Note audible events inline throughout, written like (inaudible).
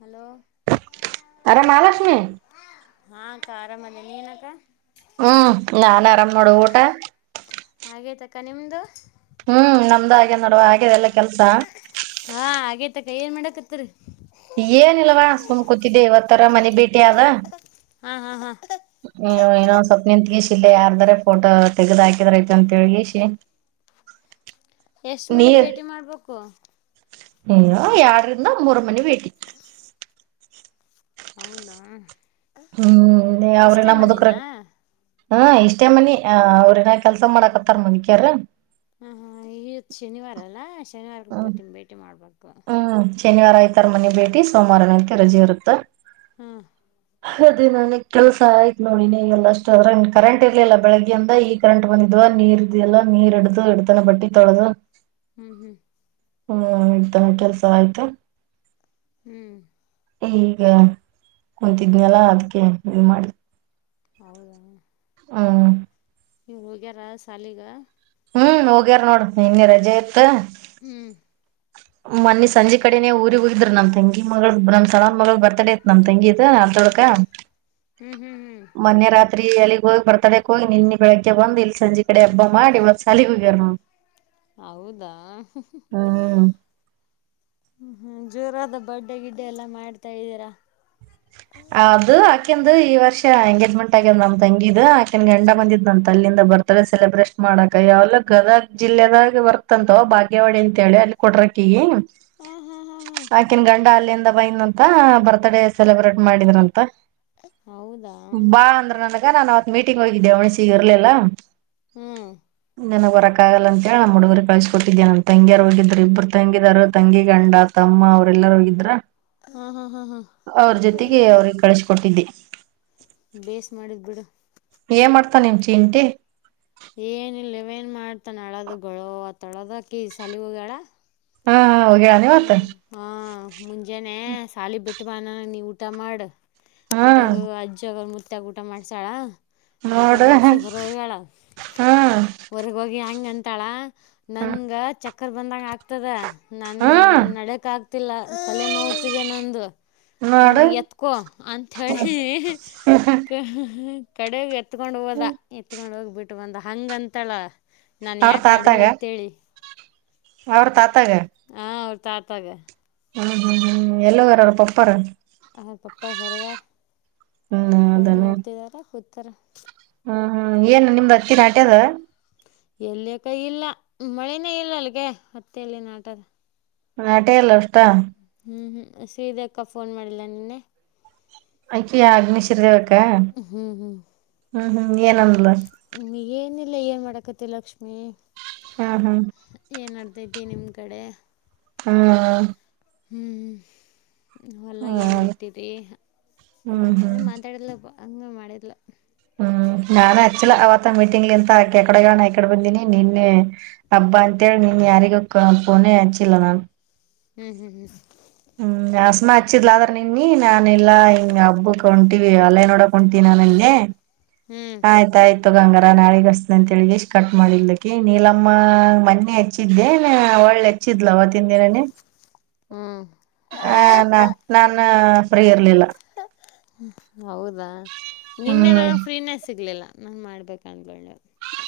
Hello ಹರೇ ಮಹಾಲಕ್ಷ್ಮಿ ಹಾ ಅಕ್ಕ ಆರಾಮಹದಿನಿ ನೀನು ಅಕ್ಕ ಹ್ಮ್ ನಾನ್ ಆರಾಮ್ ನೋಡು ಊಟ ಹಾಗೇತಕ್ಕ ನಿಮ್ದು ಹ್ಮ್ ನಮ್ದ ಹಾಗದ ನೋಡುವ ಹಾಗಿದೆ ಎಲ್ಲ ಕೆಲ್ಸ ಮತ್ತಕ್ಕ ಏನ್ ಮಾಡಕತ್ರಿರೀ ಏನ ಇಲ್ವಾ ಸುಮ್ ಕೂತಿದ್ದೆ ಇವತ್ತರ ಮನೆ ಭೇಟಿಯಾದ ಹಾ ಹಾ ಹಾ ನೀ ಇನ್ನೊಂದ್ ಸ್ವಪ್ನ ನಿಂತ್ ಗಿಷಿ ಇಲ್ಲೇ ಯಾರ್ದಾರ ಫೋಟೋ ತೆಗದ್ ಹಾಕಿದ್ರ ಆಯ್ತು ಅಂತ ಹೇಳಿ ಇಸಿ (inaudible) ಎಷ್ಟ ಮನಿ ಭೇಟಿ ಮಾಡ್ಬೇಕು ಹ ಎಡರಿಂದ ಮೂರ ಮನ ಭೇಟಿ ಹೌದಾ ಹ್ಮ್ ಅವ್ರೆ ಇಷ್ಟೇ ನ ಮುದುಕರ ಮನಿನಾ ಹ ಇಷ್ಟ ಅಷ್ಟೇ ಮನಿ ಅ ಅವ್ರನ ಕೆಲ್ಸ ಮಾಡಕತ್ತಾರ ಮುದಕ್ಯಾರ ಹ ಹಾ ಈವತ್ ಶನಿವಾರಲ್ಲಾ ಶನಿವಾರ ಹ್ಮ್ ಭಟಿ ಭೇಟಿ ಮಾಡ್ಬೇಕು ಹ್ಮ್ ಶನಿವಾರ ಐ್ತಾರ ಮನೆ ಭೇಟಿ ಸೋಮವಾರ ನಂತೆ ರಜೆ ಇರುತ್ತಾ ಹ್ಮ್ ಅದೇ ನನ್ ಕೆಲಸ ಆಯ್ತು ನೋಡಿನಿ ಎಲ್ಲ ಅಷ್ಟು ಅದ್ರ ಕರೆಂಟ್ ಇರ್ಲಿಲ್ಲ ಬೆಳಗ್ಗೆಯಿಂದ ಈ ಕರೆಂಟ್ ಬಂದಿದ್ ನೀರ್ ಇದೆಯಲ್ಲ ನೀರ್ ಹಿಡ್ದು ಇಿಡತನ ಬಟ್ಟಿ ತೊಳೆದು ಹ್ಮ್ ಹ್ಮ್ ಹ್ಮ್ ಆತ ಕೆಲ್ಸ ಆಯ್ತಾ ಹ್ಮ್ ಈಗ ಕುಂತಿದ್ನಲ್ಲ ಅದ್ಕ್ಕೆ ಇನ್ ಮಾಡ ಹೌದಾ ಹಾ ಇವ್ರು ಹೋಗ್ಯಾರ ಶಾಲಿಗ ಹ್ಮ್ ಹೋಗ್ಯಾರ ನೋಡ ಇನ್ನ ರಜೆ ಇತ್ ಹ್ಮ್ ಮನ್ನಿ ಸಂಜೆ ಕಡೆನನೆ ಊರಿಗೆಗ್ ಹೋಗಿದ್ರರು ನಮ್ ತಂಗಿ ಮ ನಮ್ ಸಳ ಮ ಬರ್ತಡೇ ಐತ್ ನಮ ತಂಗಿ ನಲ್ದೊಡ್ಕ ಹ್ಮ್ ಹ್ಮ್ ಹ್ಮ್ ಮೊನ್ನ ರಾತ್ರಿ ಅಲ್ಲಿ ಗ ಹೋಗಿ ಬರ್ತಾ ಹೋಗಿ ನಿನ್ನ ಬೆಳಗ್ಗೆ ಬಂದು ಇಲ್ಲಿ ಸಂಜೆ ಕಡೆ ಹಬ್ಬ ಮಾಡಿ ಇವತ್ ಸಲ ಹೋಗ್ಯರ್ ನಾವು ಹೌದಾ ಹ್ಮ್. ಹ್ಮ ಜೋರಾದ ಬಡ್ಡೆ ಗಿಡ್ಡೆ ಎಲ್ಲಾ ಮಾಡ್ತಾ ಇದ್ದೀರಾ ಆಕಂದು ಈ ವರ್ಷ ಎಂಗೇಜ್ಮೆಂಟ್ ಆಗ್ಯ್ ನಮ್ ತಂಗಿದ್ ಆಕನ್ ಗಂಡ ಬಂದಿದ್ ನನ್ ತಲ್ಲಿಂದ ಬರ್ತ್ಡಡೆ ಸೆಬ್ರೇಟ್ ಮಾಡಿ ಮಾಡಕ ಯಾವಲ್ಲ ಗದಗ್ ಜಿಲ್ಲೆದಾಗ ಬರ್ತಂತವ ಬಾಗ್ಯವಾಡಿ ಅಂತೇಳಿ ಅಲ್ಲಿ ಕೊಟ್ರಕ ಈಗ ಹಾ ಹಾ ಹಾ ಹಾ ಆಕನ್ ಗಂಡ ಅಲ್ಲಿಯಂದ ಬೈನ್ ಅಂತ ಬರ್ತ್ಡೇ ಸೆಲೆಬ್ರೇಟ್ ಮಾಡಿದ್ರಂತ ಹೌದಾ ಆಗ ನಾನು ಅವತ್ ಮೀಟಿಂಗ್ ಹೋಗಿದ್ದೆ ಅವ್ಣಸಿಗೆ ಇರಲಲ್ಲಾ ಹ್ಮ್ ನನಗೆ ಹೊರಕಾಗಗಲ್ಲ ಅಂತ ಹೇಳಿ ನಮ್ಮ ಹುಡುಗರು ಕಳ್ಸ ಕೊಟ್ಟಿದ್ದೇ ನನ್ ತಂಗಿಯರು ಹೋಗಿದರು ಇಬ್ಬರು ತಂಗಿದರು ತಂಗಿ ಗಂಡತ ಅಮ್ಮ ಅವ್ರ ಎಲ್ಲರ ಹೋಗಿದ್ರ ಹ್ಮ ಹಾ ಹಾ ಹ್ಮ ಅವ್ರ ಜೊತೆಗೆ ಅವ್ರಿಗೆ ಕಳಸಕೊಟ್ಟಿದ್ದೆ ಬೇಸ್ ಮಾಡಿದ್ ಬಿಡು ಏ ಮಾಡಡ್ತಾ ನಿ ಚಿ ಇಟಿ. ಏನ ಇಿಲ್ಲವ ನ್ ಮಾಡ್ತಾನ ಅಳದ ಅತ್ತೊಳದಕಿ ಸಲವು ಹ್ಮ್ ಹ್ಮ. ಹ್ಮ್ ಹ ಮುಂಜಾನೆ ಸಾಲಿ ಬಿಟ್ಟ ಬಾನ ನೀ ಊಟ ಮಾಡ ಹಾ ಅಂತರು ಅಜ್ಜಗ ಮತ್ಯಗ ಊಟ ಮಾಡ್ಸಾಳ. ಊಟ ನೋಡು ಮಾಡ್ಸಿ ಹೊರ ಹೋಗಳ ಹಾ ಹೊರ್ಗ ಹೋಗಿ ಹೆಂಗ ಅಂತಾಳ ನನ್ಗ ಚಕ್ಕರ್ ಬಂದಂಗ ಆಗ್ತದ ನನ್ ಹಾ ನನ್ ನಡಕ್ ಆಗ್ತಿಲ್ಲ. ಅಲ್ಲೇನ್ ನೋ್ತಿದೆ ನಂದು ನೋಡು ನನಗ್ ಎತ್ಕೊ ಅಂತಹ ಹೇಳಿ. ಕಡೆೋಗ ಎತ್ಕೊಂಡು ಹೋದ ಎತ್ಕೊಂಡು ಹೋಗ್ಬಿಟ್ಟು ಬಂದ ಹಂಗಂತಳ ನಾನ್ ಅವ್ರ ಯಾಕ ತಾತಾಗ ನಡಿೀಲಿ ಅತ್ೇಳಿ. ಅವ್ರ ತಾತಾಗ ಹಾ ಅವ್ರ್ ತಾತಾಗ ಹ್ಮ್ ಹ್ಮ್ ಹ್ಮ್ ಎಲ್ಲಾರ್ರ ಪಪ್ಪಾರ. (inaudible) ಆ ಪಪ್ಪ ಹೊರಗ ಹ್ಮ್ ಫೋನ್ ಹೌದನ ನೋಡ್ತಿದಾರ ಕೂತಾರ. ಹ್ಮ್ ಹ್ಮ್ ಏನ್ ನಿಮ್ದ್ ಅಚ್ಚಿಿನ ಆಟ್ಯದ ಎಲ್ಲಿಕ್ಕ ಇಲ್ಲ ಮಳನೇ ಇಲ್ಲ ಅಲ್ಗೆ ಅತ್ತೆ ಎಲ್ಲಿ ನ ಆಟದ. ನಟೇ ಎಲ್ಲ ಇಷ್ಟ ಹ್ಮ್ ಹ್ಮ್ ಸ್ರೀದ ಅಕ್ಕ ಫೋನ್ ಮಾಡಿಲ್ಲ ನಿನ್ನೆ. ಆಯ್ಕೆಾ ಅಗ್ನಿಶರ ಹ್ಮ್ ಹ್ಮ್. ಹ್ಮ್ ಹ್ಮ್ ಏನಂದಲ ಹ್ಮ್ ಏನಿಲ್ಲ ಏನ್ ಮಾಡಕತಿ ಲಕ್ಷ್ಮೀ. ಹ್ಮ್ ಹ್ಮ್ ನಿಮ್ ಕಡೆ. ಹ್ಮ ಹ್ಮಞ ಹೊಲ ಏನ್ ಬಿಡ್ತರಿ ಹ್ಮ್ ಹ್ಮ್ ಹಂತ ಹ್ಮ್ ಹೇಳಿ ಮಾತಾಡಿಲ್ಲಪ್ಪ. (inaudible) ಹಂಗೆ ಮಾಡಿಲ್ಲ (inaudible) ಹ್ಮ. ನಾನನ್ ಹಚ್ಚಲ ಅವತ್ತ ಮೀಟಿಂಗ್ ಇಂತ ಆಕಕಡೆಗ ಆಕಡೆ ಬಂದಿನಿ ನಿನ್ನೆ ಹಬ್ಬ ಅಂತೇಳಿ ನೀ ಯಾರಗ ಪಣೆ ಆಚ ಇಲ್ಲ ನಾನ್ ಹ್ಮ್ ಹ್ಮ್ ಹ್ಮ್ ಹ್ಮ್ ಹಸಮ ಹಚ್ಚಿದ್ಲ ಆದ್ರ ನಿನ್ನಿ ನಾನ ಎಲ್ಲಾ ಹಿಂಗ ಹಬ್ಬ ಕಂ ಅಲ್ಲೈ ನೋಡಕೊಂತೀ ನಾನ ಅಲ್ಲಿೇ ಹ್ಞೂ ಆಯ್ತಾಯಯ್ತು ಅಂಗಾರ ನಾಳೆಗಸ್ ಅಂತ ಹೇಳಿ ಕಟ್ ಮಾಡಲ್ಕ ನೀಲಮ್ಮ ಮನ್ನೆ ಹಚ್ಚಿದ್ದೆ ಒಳ್ಳೆ ಹೆಚ್ಚಿದ್ಲವತ್ತಿನ ದಿನನನೆ ಹ್ಞೂ ಹ್ಞೂ ಆ ನಾ ನಾನು ಫ್ರೀ ಇರ್ಲಿಲ್ಲ ಹೌದಾ ನಿನ್ನೆ ನ ಹ್ಮ್ ಫ್ರೀನೆಸ್ ಸಿಗ್ಲಿಲ್ಲ ನಾನ್ ಮಾಡ್ಬೇಕ ಅಂದಕೊಂಡ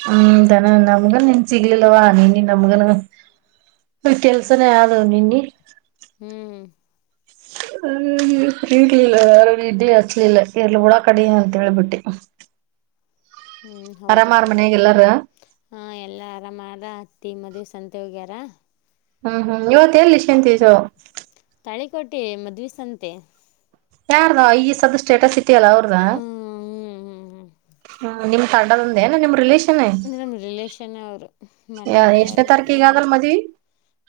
ಹ್ಮ್ ತಾನ ನಮ್ಗನ್ ನಿನ್ ಸಿಗ್ಲಿಲ್ಲವಾ ನೀನ್ ನಮ್ಗನು ಕೆಲ್ಸನ ಯಾವ್ದ ನಿನ್ನ ಹ್ಮ್ ಹ ಇರ್ಲಿಲ್ಲ ಯಾರ ಇದಲಿ ಹಚ್ಲಿಲ್ಲ ಎರ್ಲ್ಲ ಉಳ ಕಡಿ ಅಂತ ಹೇಳ್ಬಿಟ್ಟಿ (inaudible) ಹ್ಮ್ ಆರಾಮಾರ ಹೌದಕ್ಕ ಮನ್ಯಾಗ ಎಲ್ಲಾರ ಹ ಎಲ್ಲಾ ಆರಾಮಾರ ಹತ್ತಿ ಮದ್ ಸಂತೇವ್ಗಾರಾ ಹ್ಮ್ ಹ್ಮ್ ಇವತ್ತ ಎಲ್ಲಿ ಸಂತಿಸ ತಳಿಕೋಟೆ ಮದ್ವ ಸಂತೆ ಯಾರದಾ ಎಸ್ ಅದ ಸ್ಟೇಟಸ್ ಇಲ್ಲ ಅವ್ರದಾ ಹ್ಮ್ ಹ್ಮ್ ಹ್ಮ್ ನಿಮ್ ತಡದಂದ ಏ ನಿಮ್ ರಿಲೇಷನ್ ಅಂದ್ರೆ ನಮ ರಿಲೇಷನ್ ಅವರು ಮನೆಯವರೇ ಎಷ್ಟನೇ ಎಲ್ಲ ತಾರೀಕಿಗೆ ಆದಲ್ ಮದ್ವಿ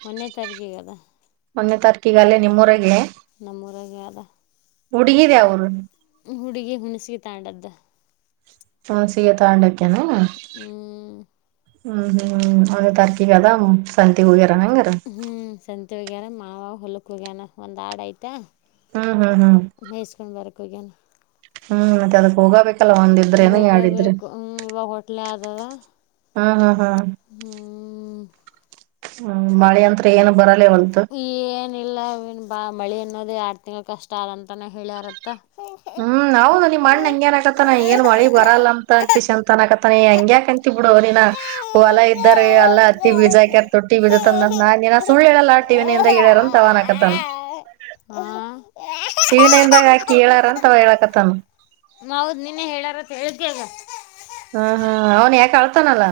ಮೊನ್ನೆ ತಾರಖೆ ಕದಾ ಹದನೇ ತಾರೀಕಿಗೆಲ್ಲಿೇ ನಿಮ್ಮವರಗೆ ನಮ್ಮರಗೆ ಅದ ಹಡುಗಿದ ಅವಊರು ಹುಡುಗಿ ಹುಣಸಗ ತಾಂಡದ್ದ ಹನ್ ಸಯ ತಾಂಡಕ್ಕೆಾನ ಹ್ಮ್ ಹ್ಮ್ ಹ್ಮ್ ಒಂದುೇ ತಾರಕ ಕ ಅದ ಸಂತ ಹೋಗ (inaudible) ಹ್ಮ್ ಸಂತ ಹಗ್ಯಾರ ಮಾವ ಹೊುಲಕ್ ಹೋಗ್ಯಾನ ಒಂದ್ ಆಡ ಆಯ್ತಾ ಹ್ಮ್ ಹ್ಮ್ ಹ್ಮ್ ಮೇಸ್ಕೊಂಡ್ ಬರ್ಕೋಗನ ಹ್ಮ್ ಮತ್ತೆ ಅದು ಹೋಗಬೇಕು ಹೋಗಬೇಕು ಹ್ಮ್ ಇವಾಗ ಹೋಟ್ಲೆ ಆದದ ಹ್ಮ್ ಹ್ಮ್ ಹ್ಞೂ ಹ್ಮ್ ಹ್ ಮಳೆ ಅಂ ಏನ್ ಬರ ಈ ಏನಿಲ್ಲ ಅವನ್ ಬಾ ಮಳಿ ಅನ್ನೋದು ಎರಡ್ ತಿಂಗ್ ಕಷ್ಟ ಆದದಂತಾನ ಹೇಳ್ಯಾರತ್ತ ಹ್ಮ್ ಹೌದು ನಿನ್ ಮಣ್ಣ ಹಂಗೇಏನ್ ಆಕತ್ತ ನ ಏನ್ ಮಳಿ ಬರಲ್ಲ ಅಂತ ಅಂತಿಸ ಅಂತನ್ ಆಕತ್ತ ಾನ ಹಂಗ್ಯಾಕ ಅಂತಿ ಬಿಡು ಹಾ ಅವರಿನ ಹೊಲಾ ಇದ್ದಾರ ಅಲ್ಲಾ ಹತ್ತಿ ಬೀಜಾಕ ತೊಟ್ಟಿ ಬೀಜ ತಂದ ನ ನೀಿನ ಸುಳ್ಳು ಹೇಳಲ್ಲ ಆಡ್ತೀವಿಿಿಂದ ಗಿ್ಯಾರನ್ ತವಾನ ಹಕತ್ತ ಹಾ ಟಿವ ವಿ ನೈನ್ ದಾಗ ಹಾಕಿ ಹೇಳಾರ ಅಂತವ ಹೇಳಕತ್ತಾನ ಹೌದ್ ನೀನೇ ಹೇಳಾರತ್ ಹೇಳ್ದಗ ಹಾ ಹಾ ಅವನ್ ಯಾಕ ಆಳ್ತಾನಲ್ಲ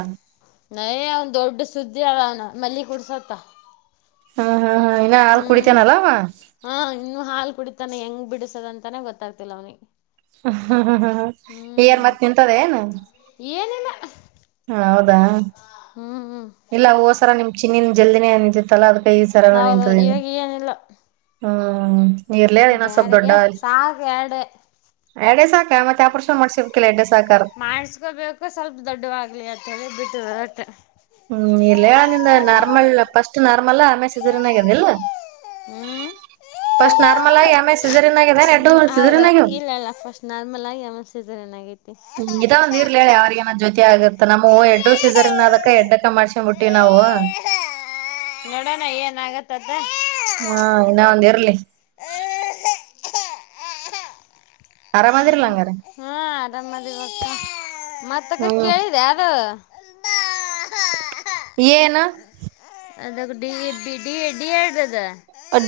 ನಯ ಅವನ್ ದೊಡ್ಡ ಸುದ್ದಿ ಅನ ಮಲ್ಲಿ ಕುಡ್ಸತ್ತ ಹಾ ಹಾ ಹಾ ಇನ್ನ ಹಾಲ್ ಹ್ಮ್ ಕುಡಿತಾನಲ್ಲ ಅವ ಹ ಇನ್ನು ಹಾಲ್ ಕುಡ ಹೆಂಗ್ ಬಿಡಸದಂತಾನೇ ಗೊತ್ತಾಗ್ತಿಲ್ಲ ಅವನಿ ಹ್ಮ್ ಹ್ಮ್ ಹ್ಮ್ ಹ್ಮ್ ಈ ಯಾರ ಮತ್ತ್ ನಿಂತದ ಏನ್ ಏನಿಲ್ಲ ಹ ಹೌದಾ ಹ್ಞೂ ಇಲ್ಲ ಹೋದ್ಸರ ನಿಮ್ ಚಿನ್ನಿನ್ ಜಲ್ದಿನೇ ನಿಂತತ್ತಲ್ಲಾ ಅದ್ ಕೈ ಸರ ಹೌದು ನಿಂತದೆಿ ಇವಾಗ ಏನಿಲ್ಲ ಹ್ಮ್ ನೀರ್ಲ್ಯ ದನಾ ಸಬ್ ದೊಡ್ಡ ಬ್ಯಾಡಿಗೆ ಸಾಕು ಡೆ ಸ ಕ ಮಾಡಸ್ಕೊಬೇಕು ಸ್ವಲ್ಪ ದೊಡ್ಡವಾಗ್ಲಿ ಅಂತ ಹೇಳಿ ಬಿಟ್ಟುತ್ತೆ ಎಷ್ಟು ನಾರ್ಮಲ್ ಆಮೇ ಸಜರಿನ್ ಆಾಗದಲ್ಲ ಹ್ಮ್ ಮಮಲ್ಲಾ ಎಂ ಎಸ್ ಸೀಸನ್ ಹೌದು ಇಲ್ಲಲ್ಲ ಫಸ್ಟ್ ನಾರ್ಮಲ್ ಆಗಿ ಆಮೇಲೆ ಸೀಸನ್ ಏನಾಗೈತಿ ಹೇಳ ಅವ್ರಿಗನ ಜೊತೆ ಆಗುತ್ತ ನಾವು ಎಡ್ಡು ಸೀಸರ್ನ್ ಅಕ್ಕ ಎದ್ದಕ್ಕ ಮಾಡ್ಸ ಬಿಟ್ಟವಿ ನಾವು ನೋಡೋಣ ಏನ್ ಆಗತ್ತತ್ ಹಾ ಇನ್ನ ಒಂದ್ ಇರ್ಲಿ ಆರಾಮದಿರ್ಲ ಹಂಗಾರ ಹಾ ಆರಾಮದ ಇವ ಮತ್ತಕ್ಕೆ ಹ್ಮ್ ಕೇಳಿದೆ ಅದು ಏನು ಅದ ಡಿ ಎಬ ಡಿ ಎ ಡಿ ಆದ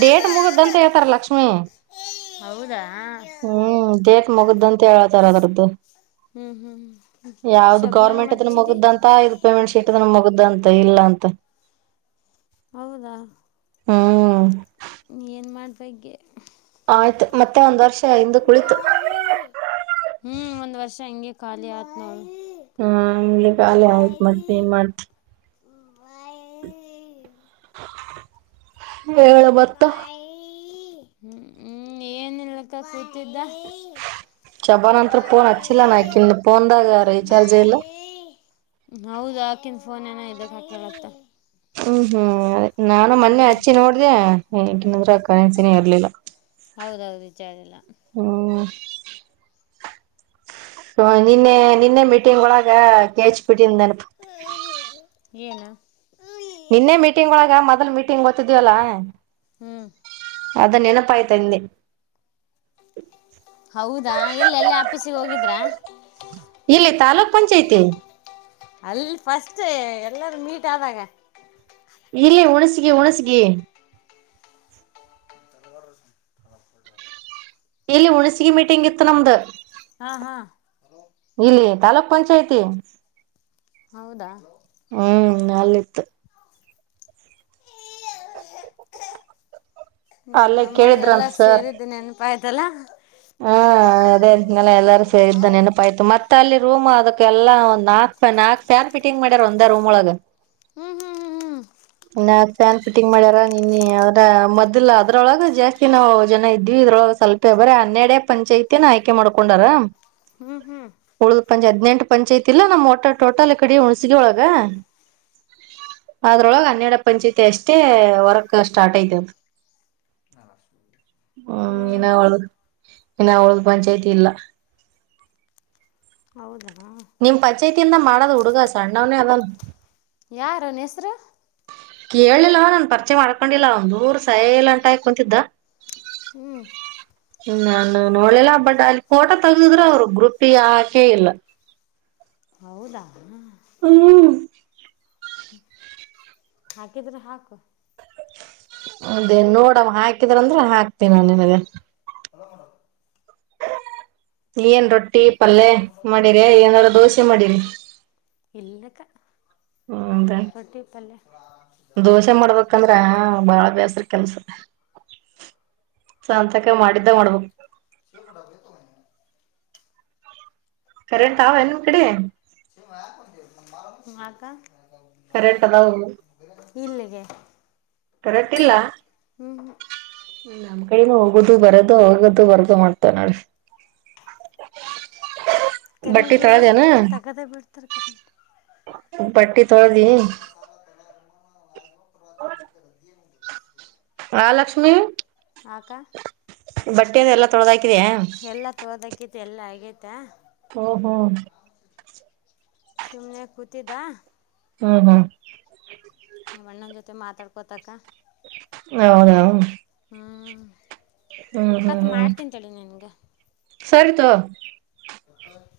ಡೇಟ್ ಮುಗ್ದಂತ ಹೇಳ್ತಾರ ಲಕ್ಷ್ಮೀ ಹೌದಾ ಹ್ಮ್ ದೇಕ್ ಮಗದ್ದಂತ ಹೇಳತರ ಅದರದ್ದು ಹ್ಞೂ ಹ್ಞೂ ಹ್ಞೂ ಯಾವ್ದ ಶಬನಾಗ ಗೌರ್ಮೆಂಟ್ ಅದ ಮಚ್ಚಿದ್ದಿ ಮುಗುದಂತ ಇದು ಪೇಮೆಂಟ್ ಶೀಟ್ ಮುಗ ಇದಂತ ಇಲ್ಲಂತ ಹೌದಾ ಹ್ಮ ಏನ್ ಮಾಡ್ದಗ್ಗೆ ಆಯ್ತು ಮತ್ತೆ ಒಂದ್ ವರ್ಷ ಹಂದು ಕುಳಿತು ಹ್ಞೂ ಒಂದು ವರ್ಷ ಹಂಗೆ ಖಾಲಿ ಆಯ್ತು ನೋಡು ಹ್ಮ್ ಇ್ಲಿಕ್ಕೆ ಆಯ್ತ್ ಮತ್ತ ಮಾಡ (unintelligible) ಮುಂಬಾಯ್ (inaudible) ಹೇಳ ಮತ್ತ ಹ್ಮ್ ಹ್ಮ್ ಏನ್ಲಕ್ಕ ಕು ಚಬ ನಂತರಫೋನ್ ಅಚ್ಚಿಲ್ಲ ನಕಫೋನ್ದಾಗ ರರಿಚಾರ್ಜ ಯಲ್ಲ ಹೌದ ಆಕನ್ ಫೋನ್ ಏನ ಇದಕ್ ಹಾಕಲತ್ತ ಹ್ಮ್ ಹ್ಮ್ ಅದೇ ನಾನು ಮೊನ್ನೆ ಹ್ಮ್ ಹಚ್ಚಿ ನೋಡ್ದ ಈಗನಂದ್ರ ಕನಸಿನೇ ಇರ್ಲಿಲ್ಲ ಹೌದೌದು ವಿಚಾರ ಎಲ್ಲ ಹ್ಮ ಹ ನಿನ್ನೆ ನಿನ್ನೆ ಮೀಟಿಂಗ್ ಒಳಗ ಕಚ್ಬಿಟ್ಟನ್ ನೆನಪ ಏನು ನಿನ್ನೆ ಮೀಟಿಂಗ್ ಒಳಗ ಮೊದ್ಲ್ ಮೀಟಿಂಗ್ ಗೊತ್ತಿದವಲ್ಲ ಹ್ಮ್ ಅದ ನೆನಪ ಆಯ್ತಾ ಹಿಂದೆ ಹೌದಾ ಎಲ್ಲಿ ಎಲ್ಲಿ ಆಪೀಸಿಗೆ ಹೋಗಿದ್ರ (inaudible) ಇಲ್ಲಿ ತಾಲೂಕ್ ಪಂಚಾಯತಿ ಅಲ್ಲಿ ಫಸ್ಟ್ ಎಲ್ಲರೂ ಮೀಟ್ ಆದಾಗ (inaudible) ಇಲ್ಲಿ ಉಣಸಗಿ ಉಣಸಗಿ ಇಲ್ಲಿ ಉುಣಸಗಿ ಮೀಟಿಂಗ್ ಇತ್ತು ನಮ್ದ ಹಾ ಹಾ ಗ ಪಂಚಾಯತಿ ಹೌದಾ ಹ್ಮ ನಲ್ಲಿ ಇತ್ (unintelligible) ಹ್ಮ ಅಲ್ಲೇ ನಮ್ಮದೆ ಎಲ್ಲ ಕೇಳಿದ್ರಂತ ಸೇರಿದ್ದೆ ನೆನಪಾಯತಲ್ಲ ಹಾ ಹ ಅದೇ ಎಲ್ಲರೂ ಸೇ ಇದ್ದ ನೆನಪಾಯ್ತು ಮತ್ತೆ ಅಲ್ಲಿ ರೂಮ್ ಅದಕ್ಕೆ ಎಲ್ಲ ಒಂದ ನಾಲ್ಕ ನಾಲ್ಕು ಸ ಪಟಿಂಗ್ ಮಾಡ್ಯಾರ ಒಂದ ರೂಮ್ ಒಳಗೆ ಹ್ಮ್ ಹ್ಮ್ ಹ್ಮ್ ನ ಫ್ಯಾನ್ ಫಿಟಿಂಗ್ ಮಾಡ್ಯಾರ ನಿನ್ನ ಅದ್ರ ಮೊದಲ ಅದ್ರೊಳಗ ಜಾಸ್ತಿ ನಾವವು ಜನ ಇದ್ವಿ ಇದ್ರ ಸ್ವಲ್ಪೇ ಬರ ಹನ್ನೆಡೆ ಪಂಚಾಯತ ಆಯ್ಕೆ ಮಾಡ್ಕೊಂಡಾರ ಹ್ಮ್ ಹ್ಮ್ ಹ್ಮ್ ಉಳ್ದ್ ಪಂಚಾಯಿತಿ ಹದ್ನೆಂಟು ಪಂಚಾಯಿತಿ ಐತಿಲ್ಲಾ ನಮ್ಮ್ ಓಟ ಟೋಟಲ್ ಕಡೆ ಹುಣಸಗ ಒಳಗ ಅದ್ರೊಳಗೆ ಹನ್ನೆರಡ ಪಂಚಾಯತಿ ಅಷ್ಟೇ ವರ್ಕ್ ಸ್ಟಾರ್ಟ್ ಐ್ತದ ಹ್ಮ್ ಇನ್ನ ಅವಳ್ದ ಇನ್ನು ಅವಳ್ದು ಪಂಚಾಯ್ತಿ ಇಲ್ಲ ಹೌದಾ ಕೊಡುಗ ಸಣ್ಣ ಒನ ಅವ (unintelligible) ಯಾರ ಹೆಸರು ಕೇಳಲಿಲ್ಲ ನಾನನ್ ಪರಿಚೆ ಮಾಡ್ಕೊಂಡಿಲ್ಲ ದೂರ ಸೈಲ್ ಅಂಟ ಕುಂತಿದ್ದ. ಹ್ಮ್ ನಾನು ನೋಡ್ಲಿಲ್ಲ ಬಟ್ ಅಲ್ಲಿ ಫೋಟೋ ತಗಿದ್ರರು ಅವರು ಗ್ರೂಪಿಗೆ ಯಾಕೆ ಇಲ್ಲ. ಹೌದಾ ಹ್ಮ್. (inaudible) ಹಾಕಿದ್ರೆ ಹಾಕು ಅದೇ ನೋಡವ ಹಾಕಿದ್ರಂದ್ರ ಹಾಕ್ತೀನ ನಿನಗೆ ಹಲೋ ಹಣ (inaudible) ಏನ್ ರೊಟ್ಟಿ ಪಲ್ಲೆ ಮಾಡಿರಿ ಏನಾರೂ ದೋಸೆ ಮಾಡಿರಿ. ಇಲ್ಲಕ್ಕ ಹ್ಮದೇ ರೊಟ್ಟಿ ಪಲ್ಯ ದೋಸೆ ಮಾಡ್ಬೇಕಂದ್ರ ಬಾಳ ಬೇಸ್ರ ಕೆಲಸ ಸ ಅಂತಕ ಮಾಡಿದ್ದ ಮಾಡ್ಬೇಕು ಶ ಮಡತ. (inaudible) ಕರೆಂಟ್ ಆ ನಿನ್ ಕಡಿ ಹಾಕ (inaudible) ಕರೆಕ್ಟ್ ಅದವು ಇಲ್ಲಿಗೆ ಕರೆಕ್ಟ್ ಇಲ್ಲ ಹ್ಮ್ ಹ್ಮ. ನು ಹೋಗದು ಬರದು ಹೊಗದು ಬರ್ದು ಮಾಡ್ತನ್ ನೋಡಿ ಕರೆಂಟ್ ಇಲ್ಲ ಅಕಡೆ ತಗದ ಬಿಡ್ತಾರೆ ಕರೆಂಟ್. (unintelligible) ಬಟ್ಟಿ ತೊಳದಿ ಹ ಮಹಾಲಕ್ಷ್ಮಿ ಆಕ. ಬಟ್ಟೆ ಅಿಂದ ಎಲ್ಲ ತೊೆದ (unintelligible) (inaudible) ಎಲ್ಲಾ ತೋದಕತಿ ಎಲ್ಲ ಆಗೈತ ಓ ಹೋ ಸುಮ್ನೆ ಕೂತಿದ್ದ ಹ್ಮ್ ಹ್ಮ. ನಮ್ಮ ಅಣ್ಣನ ಜೊತೆ ಮಾತಾಡ್ಕೊತಕ್ಕ ಹೌದ. ಅಕ್ಕ ಹ್ಮ್ ಮಾಡ್ತಿನ್ ತಡಿ ನಿನ್ಗೆ ಸರಿ ತಗೋ ಕತ್ತೆ (unintelligible)